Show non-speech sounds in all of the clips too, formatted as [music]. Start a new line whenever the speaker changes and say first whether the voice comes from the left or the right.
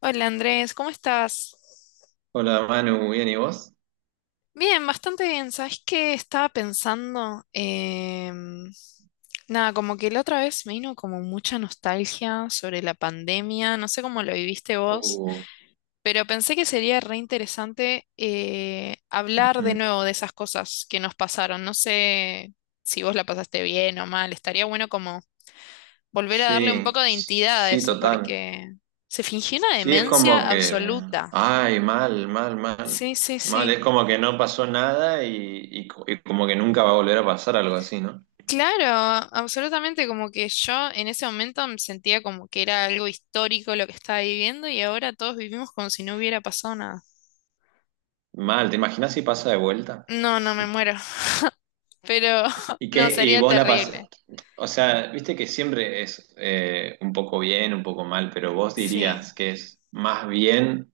left: Hola Andrés, ¿cómo estás?
right: Hola Manu, ¿bien y vos?
left: Bien, bastante bien. ¿Sabes qué estaba pensando? Nada, como que la otra vez me vino como mucha nostalgia sobre la pandemia, no sé cómo lo viviste vos,
right: Uh,
left: pero pensé que sería re interesante hablar de
right: ujú.
left: nuevo de esas cosas que nos pasaron. No sé si vos la pasaste bien o mal, estaría bueno como volver a darle un poco
right: Sí,
left: de entidad a
right: sí,
left: eso,
right: total.
left: porque se fingió una
right: Sí, es como
left: demencia
right: que,
left: absoluta.
right: ay, mal, mal, mal,
left: Sí, sí,
right: mal, es
left: sí.
right: como que no pasó nada y como que nunca va a volver a pasar algo así, ¿no?
left: Claro, absolutamente, como que yo en ese momento me sentía como que era algo histórico lo que estaba viviendo y ahora todos vivimos como si no hubiera pasado nada.
right: Mal, ¿te imaginas si pasa de vuelta?
left: No, no me muero, [laughs] pero [laughs]
right: Y
left: no,
right: que, y
left: sería
right: vos la pasás,
left: terrible.
right: o sea, viste que siempre es un poco bien, un poco mal, pero vos
left: Sí.
right: dirías que es más bien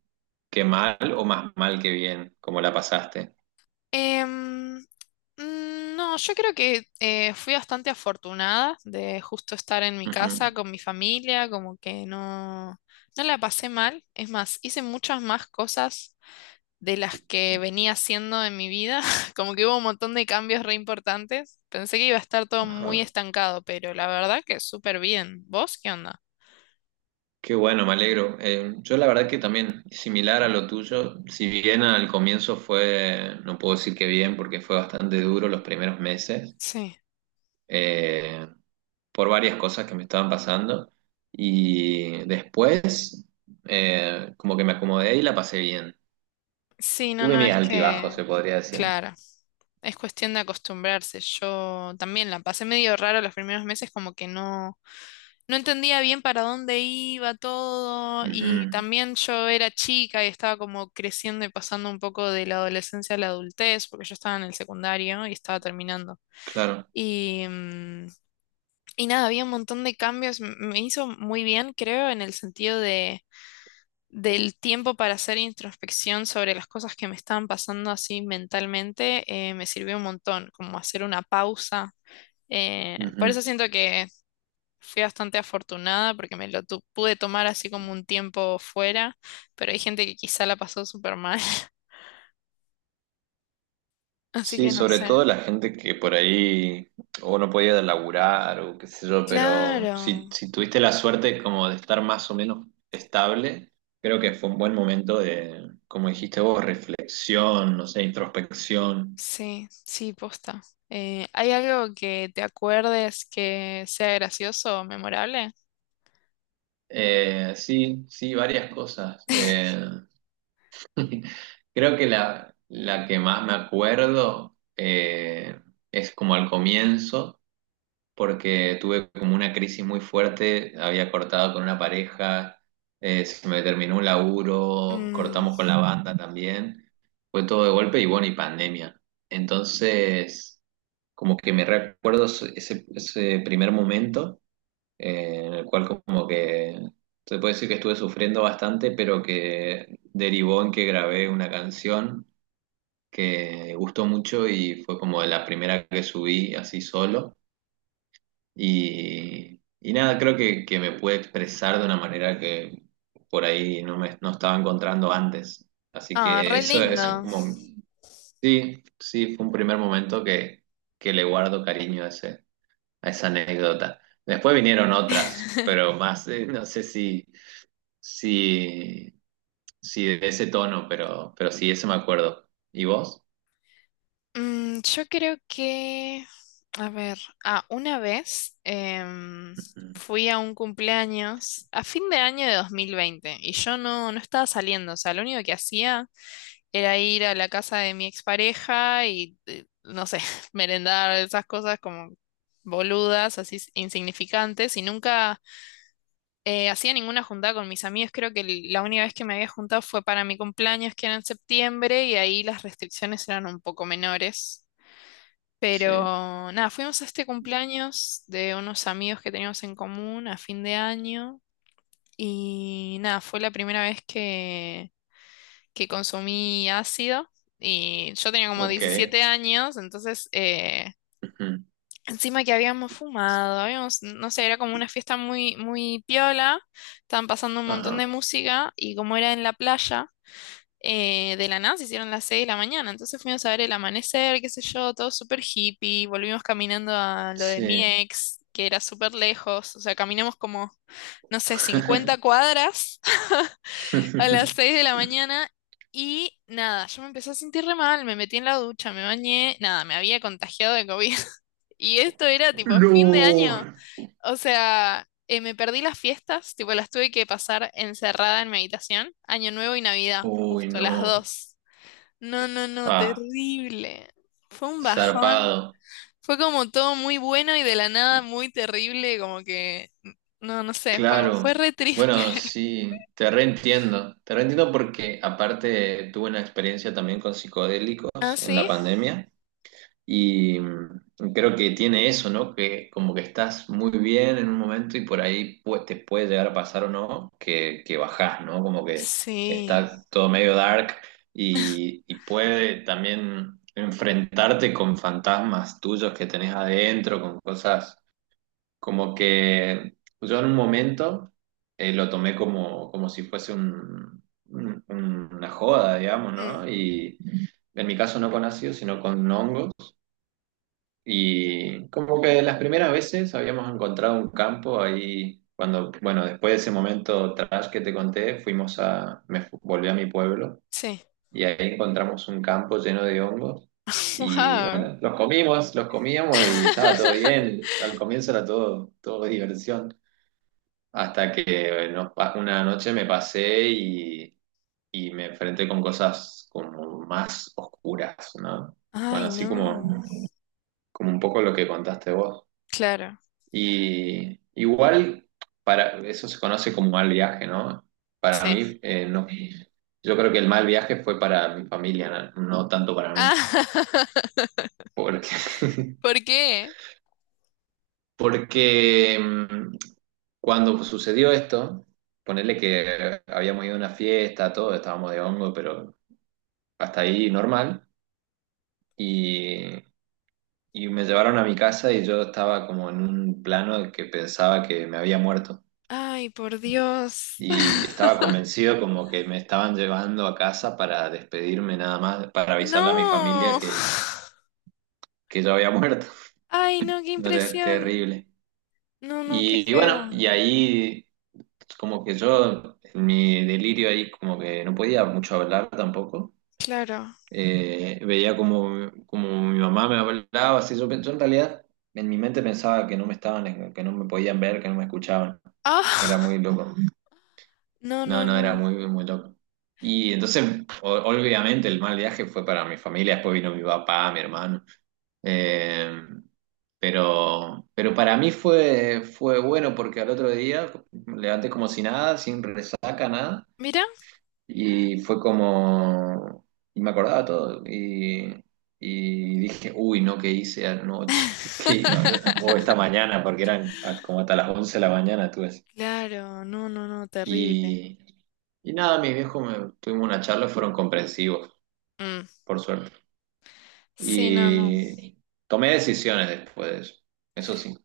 right: que mal o más mal que bien, como la pasaste.
left: Em, mm, no, yo creo que fui bastante afortunada de justo estar en mi
right: Ujú.
left: casa con mi familia, como que no, no la pasé mal. Es más, hice muchas más cosas de las que venía haciendo en mi vida. [laughs] Como que hubo un montón de cambios re importantes. Pensé que iba a estar todo muy
right: Ajá.
left: estancado, pero la verdad que súper bien. ¿Vos qué onda?
right: Qué bueno, me alegro. Yo la verdad que también, similar a lo tuyo, si bien al comienzo fue, no puedo decir que bien, porque fue bastante duro los primeros meses,
left: Sí.
right: eh, por varias cosas que me estaban pasando, y después como que me acomodé y la pasé bien.
left: Sí, no,
right: Tuve
left: no,
right: mis
left: es
right: altibajos,
left: que,
right: se podría decir.
left: claro, es cuestión de acostumbrarse. Yo también la pasé medio raro los primeros meses, como que no, no entendía bien para dónde iba todo. Y
right: Ujú,
left: también yo era chica y estaba como creciendo y pasando un poco de la adolescencia a la adultez, porque yo estaba en el secundario y estaba terminando.
right: claro.
left: Y, mm, y nada, había un montón de cambios. Me hizo muy bien, creo, en el sentido del tiempo para hacer introspección sobre las cosas que me estaban pasando así mentalmente. Me sirvió un montón, como hacer una pausa. Por eso
right: Ujú.
left: siento que fui bastante afortunada porque me lo pude tomar así como un tiempo fuera, pero hay gente que quizá la pasó súper mal. [laughs] Así
right: Sí,
left: que no
right: sobre
left: sé.
right: todo la gente que por ahí o no podía laburar o qué sé yo, pero
left: Claro.
right: si tuviste la suerte como de estar más o menos estable, creo que fue un buen momento de, como dijiste vos, reflexión, no sé, introspección.
left: Sí, sí, posta. ¿Hay algo que te acuerdes que sea gracioso o memorable?
right: Sí, sí, varias cosas.
left: [laughs]
right: [laughs] Creo que la que más me acuerdo es como al comienzo. Porque tuve como una crisis muy fuerte, había cortado con una pareja, se me terminó un laburo,
left: Mm,
right: cortamos con la banda también, fue todo de golpe y bueno, y pandemia. Entonces, como que me recuerdo ese primer momento en el cual como que se puede decir que estuve sufriendo bastante, pero que derivó en que grabé una canción que gustó mucho y fue como la primera que subí así solo y nada, creo que me pude expresar de una manera que por ahí no estaba encontrando antes. Así
left: Ah,
right: que
left: re
right: eso es
left: lindo.
right: como, sí, sí, fue un primer momento que le guardo cariño a, ese, a esa anécdota. Después vinieron otras,
left: [laughs]
right: pero más, no sé si, si, si de ese tono, pero sí, eso me acuerdo. ¿Y vos?
left: Yo creo que, a ver, ah, una vez
right: Ujú.
left: fui a un cumpleaños a fin de año de 2020 y yo no, no estaba saliendo, o sea, lo único que hacía era ir a la casa de mi expareja y, no sé, [laughs] merendar esas cosas como boludas, así insignificantes, y nunca hacía ninguna juntada con mis amigos. Creo que la única vez que me había juntado fue para mi cumpleaños, que era en septiembre, y ahí las restricciones eran un poco menores.
right: Sí,
left: Pero nada, fuimos a este cumpleaños de unos amigos que teníamos en común a fin de año. Y nada, fue la primera vez que consumí ácido y yo tenía como
right: ok.
left: 17 años, entonces
right: Ujú.
left: encima que habíamos fumado, habíamos, no sé, era como una fiesta muy, muy piola, estaban pasando un montón de
right: Ajá,
left: música y como era en la playa, de la nada se hicieron las 6 de la mañana, entonces fuimos a ver el amanecer, qué sé yo, todo súper hippie, volvimos caminando a lo de mi
right: sí.
left: ex, que era súper lejos, o sea, caminamos como, no sé, 50 cuadras a las 6 de la
right: [laughs]
left: mañana y nada, yo me empecé a sentir re mal, me metí en la ducha, me bañé, nada, me había contagiado de COVID. [laughs] Y esto era tipo fin de
right: No.
left: año. O sea, me perdí las fiestas, tipo las tuve que pasar encerrada en mi habitación, Año Nuevo y Navidad,
right: Uy,
left: justo las
right: no.
left: dos. No, no, no,
right: Ah,
left: terrible. Fue un bajón.
right: zarpado.
left: Fue como todo muy bueno y de la nada muy terrible, como que, no, no sé, fue, fue
right: Claro.
left: re triste.
right: Bueno,
left: [laughs]
right: sí, te reentiendo. Te reentiendo porque aparte tuve una experiencia también con
left: ¿Ah,
right: psicodélicos en la
left: sí?
right: pandemia. Y mm, creo que tiene eso, ¿no? Que como que estás muy bien en un momento y por ahí te puede llegar a pasar o no que, que bajás, ¿no? Como que
left: Sí.
right: está todo medio dark y puede también enfrentarte con fantasmas tuyos que tenés adentro, con cosas como que yo en un momento lo tomé como, como si fuese una joda, digamos,
left: Mm.
right: ¿no? Y en mi caso no con ácido, sino con hongos. Y como que las primeras veces habíamos encontrado un campo ahí, cuando, bueno, después de ese momento trash que te conté, fuimos a, volví a mi pueblo
left: Sí.
right: y ahí encontramos un campo lleno de hongos y
left: Wow.
right: bueno, los comimos, los comíamos y estaba todo
left: [laughs]
right: bien. Al comienzo era todo, todo diversión, hasta que una noche me pasé y me enfrenté con cosas como más oscuras, ¿no? Bueno,
left: Ay,
right: así como,
left: no.
right: como un poco lo que contaste vos.
left: Claro.
right: Y igual, para, eso se conoce como mal viaje, ¿no? Para
left: Sí.
right: mí, no. Yo creo que el mal viaje fue para mi familia, no, no tanto para mí.
left: Ah, [laughs]
right: Porque, [laughs]
left: ¿por qué?
right: porque mm, cuando sucedió esto, ponerle que habíamos ido a una fiesta, todo, estábamos de hongo, pero hasta ahí normal. Y, y me llevaron a mi casa y yo estaba como en un plano de que pensaba que me había muerto.
left: Ay, por Dios.
right: Y
left: [laughs]
right: estaba convencido como que me estaban llevando a casa para despedirme nada más, para avisarle a mi familia
left: No.
right: que yo había muerto. [laughs]
left: Ay, no, qué
right: No,
left: impresión.
right: terrible.
left: No, no, qué
right: Y bueno,
left: feo.
right: y ahí como que yo, en mi delirio ahí como que no podía mucho hablar tampoco.
left: Claro.
right: Veía como, como mi mamá me hablaba, así yo, yo en realidad en mi mente pensaba que no me estaban, que no me podían ver, que no me escuchaban. Era
left: Ah,
right: muy loco.
left: [laughs] no, no,
right: No, no, era
left: no.
right: muy, muy loco. Y entonces, obviamente, el mal viaje fue para mi familia, después vino mi papá, mi hermano. Eh, pero para mí fue, fue bueno porque al otro día me levanté como si nada, sin resaca, nada.
left: Mira.
right: Y fue como, y me acordaba todo. Y dije, uy, no, ¿qué hice anoche? [laughs] ¿Qué- o esta
left: [laughs]
right: mañana? Porque eran como hasta las 11 de la mañana, tú
left: Claro, no, no, no, terrible.
right: y, y nada, tuvimos una charla, fueron comprensivos,
left: Mm.
right: por suerte.
left: Sí, no, no.
right: Y tomé decisiones después de eso. Eso sí,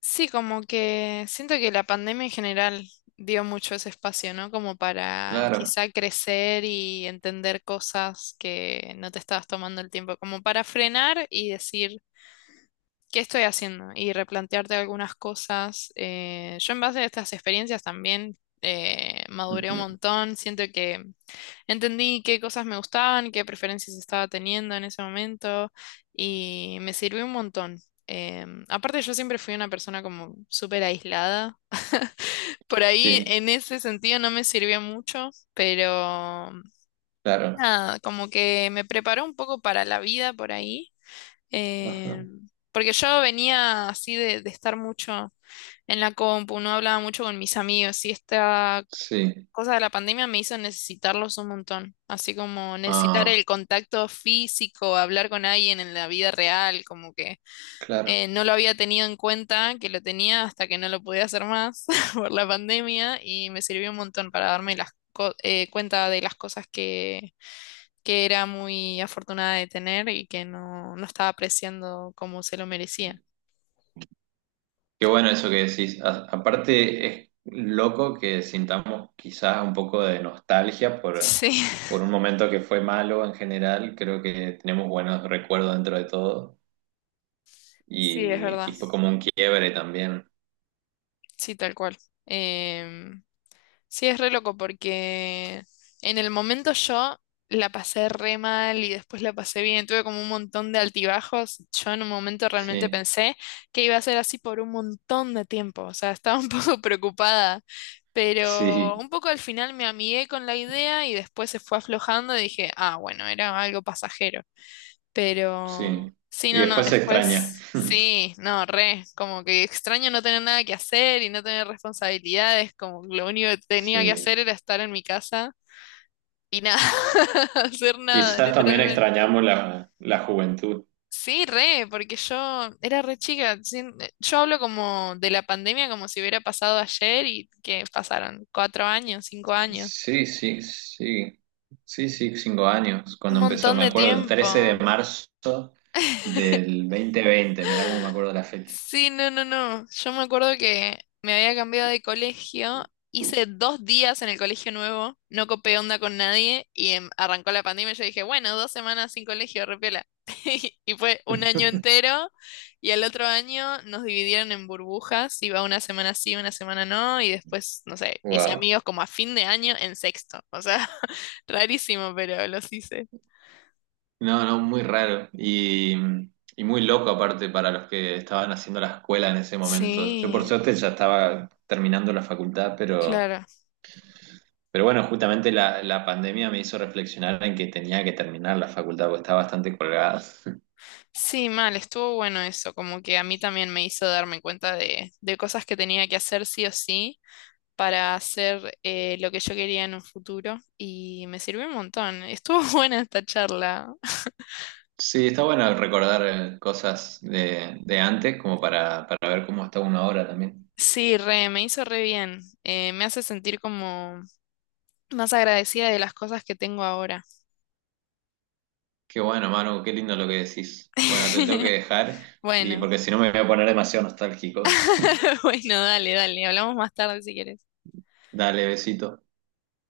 left: Sí, como que siento que la pandemia en general dio mucho ese espacio, ¿no? Como para
right: claro.
left: quizá crecer y entender cosas que no te estabas tomando el tiempo, como para frenar y decir, ¿qué estoy haciendo? Y replantearte algunas cosas. Yo en base a estas experiencias también maduré un
right: Ujú.
left: montón, siento que entendí qué cosas me gustaban, qué preferencias estaba teniendo en ese momento y me sirvió un montón. Aparte yo siempre fui una persona como súper aislada. [laughs] Por ahí
right: Sí,
left: en ese sentido no me sirvió mucho, pero
right: claro.
left: nada, como que me preparó un poco para la vida por ahí.
right: Ajá.
left: Porque yo venía así de estar mucho en la compu, no hablaba mucho con mis amigos, sí estaba
right: Sí.
left: cosa de la pandemia me hizo necesitarlos un montón, así como necesitar
right: Ah,
left: el contacto físico, hablar con alguien en la vida real, como que
right: claro.
left: no lo había tenido en cuenta, que lo tenía hasta que no lo podía hacer más [laughs] por la pandemia y me sirvió un montón para darme las cuenta de las cosas que era muy afortunada de tener y que no, no estaba apreciando como se lo merecía.
right: Qué bueno eso que decís. Aparte, es loco que sintamos quizás un poco de nostalgia
left: Sí,
right: por un momento que fue malo en general. Creo que tenemos buenos recuerdos dentro de todo.
left: [laughs] sí, es
right: Y
left: verdad,
right: fue como un quiebre también.
left: sí, tal cual. Em, Sí, es re loco porque en el momento yo la pasé re mal y después la pasé bien. Tuve como un montón de altibajos. Yo en un momento realmente
right: Sí,
left: pensé que iba a ser así por un montón de tiempo. O sea, estaba un [laughs] poco preocupada. Pero
right: sí,
left: un poco al final me amigué con la idea y después se fue aflojando y dije, ah, bueno, era algo pasajero. Pero
right: sí.
left: sí,
right: Y
left: no, no,
right: después se extraña.
left: después
right: [laughs]
left: sí, no, re, como que extraño no tener nada que hacer y no tener responsabilidades, como que lo único que tenía que
right: Sí.
left: hacer era estar en mi casa y nada, [laughs] hacer nada,
right: Quizás también
left: literalmente.
right: extrañamos la juventud.
left: Sí, re, porque yo era re chica, yo hablo como de la pandemia como si hubiera pasado ayer y que pasaron 4 años, 5 años,
right: Sí, sí, sí. Sí, sí, cinco años
left: un
right: cuando empezó.
left: montón
right: Me
left: de
right: acuerdo el
left: tiempo.
right: 13 de marzo del 2020. Mirá cómo me acuerdo la fecha.
left: Sí, no, no, no. Yo me acuerdo que me había cambiado de colegio, hice 2 días en el colegio nuevo, no copé onda con nadie y arrancó la pandemia. Yo dije, bueno, 2 semanas sin colegio, repiola. [laughs] Y fue un año
right: [laughs]
left: entero y al otro año nos dividieron en burbujas, iba una semana sí, una semana no y después, no sé, hice
right: Wow.
left: amigos como a fin de año en sexto. O sea, [laughs] rarísimo, pero los hice.
right: No, no, muy raro. Y muy loco aparte para los que estaban haciendo la escuela en ese momento. Yo por
left: Sí,
right: suerte ya estaba terminando la facultad, pero...
left: claro.
right: Pero bueno, justamente la pandemia me hizo reflexionar en que tenía que terminar la facultad porque estaba bastante colgada.
left: Sí, mal, estuvo bueno eso, como que a mí también me hizo darme cuenta de cosas que tenía que hacer sí o sí para hacer lo que yo quería en un futuro y me sirvió un montón. Estuvo [laughs] buena esta charla.
right: Sí, está bueno recordar cosas de antes como para ver cómo está uno ahora también.
left: Sí, re, me hizo re bien. Me hace sentir como más agradecida de las cosas que tengo ahora.
right: Qué bueno, Manu, qué lindo lo que decís. Bueno, te tengo que
left: [laughs]
right: dejar y
left: Bueno,
right: porque si no me voy a poner demasiado nostálgico.
left: [laughs] bueno, dale, dale, hablamos más tarde si quieres.
right: [laughs] Dale, besito.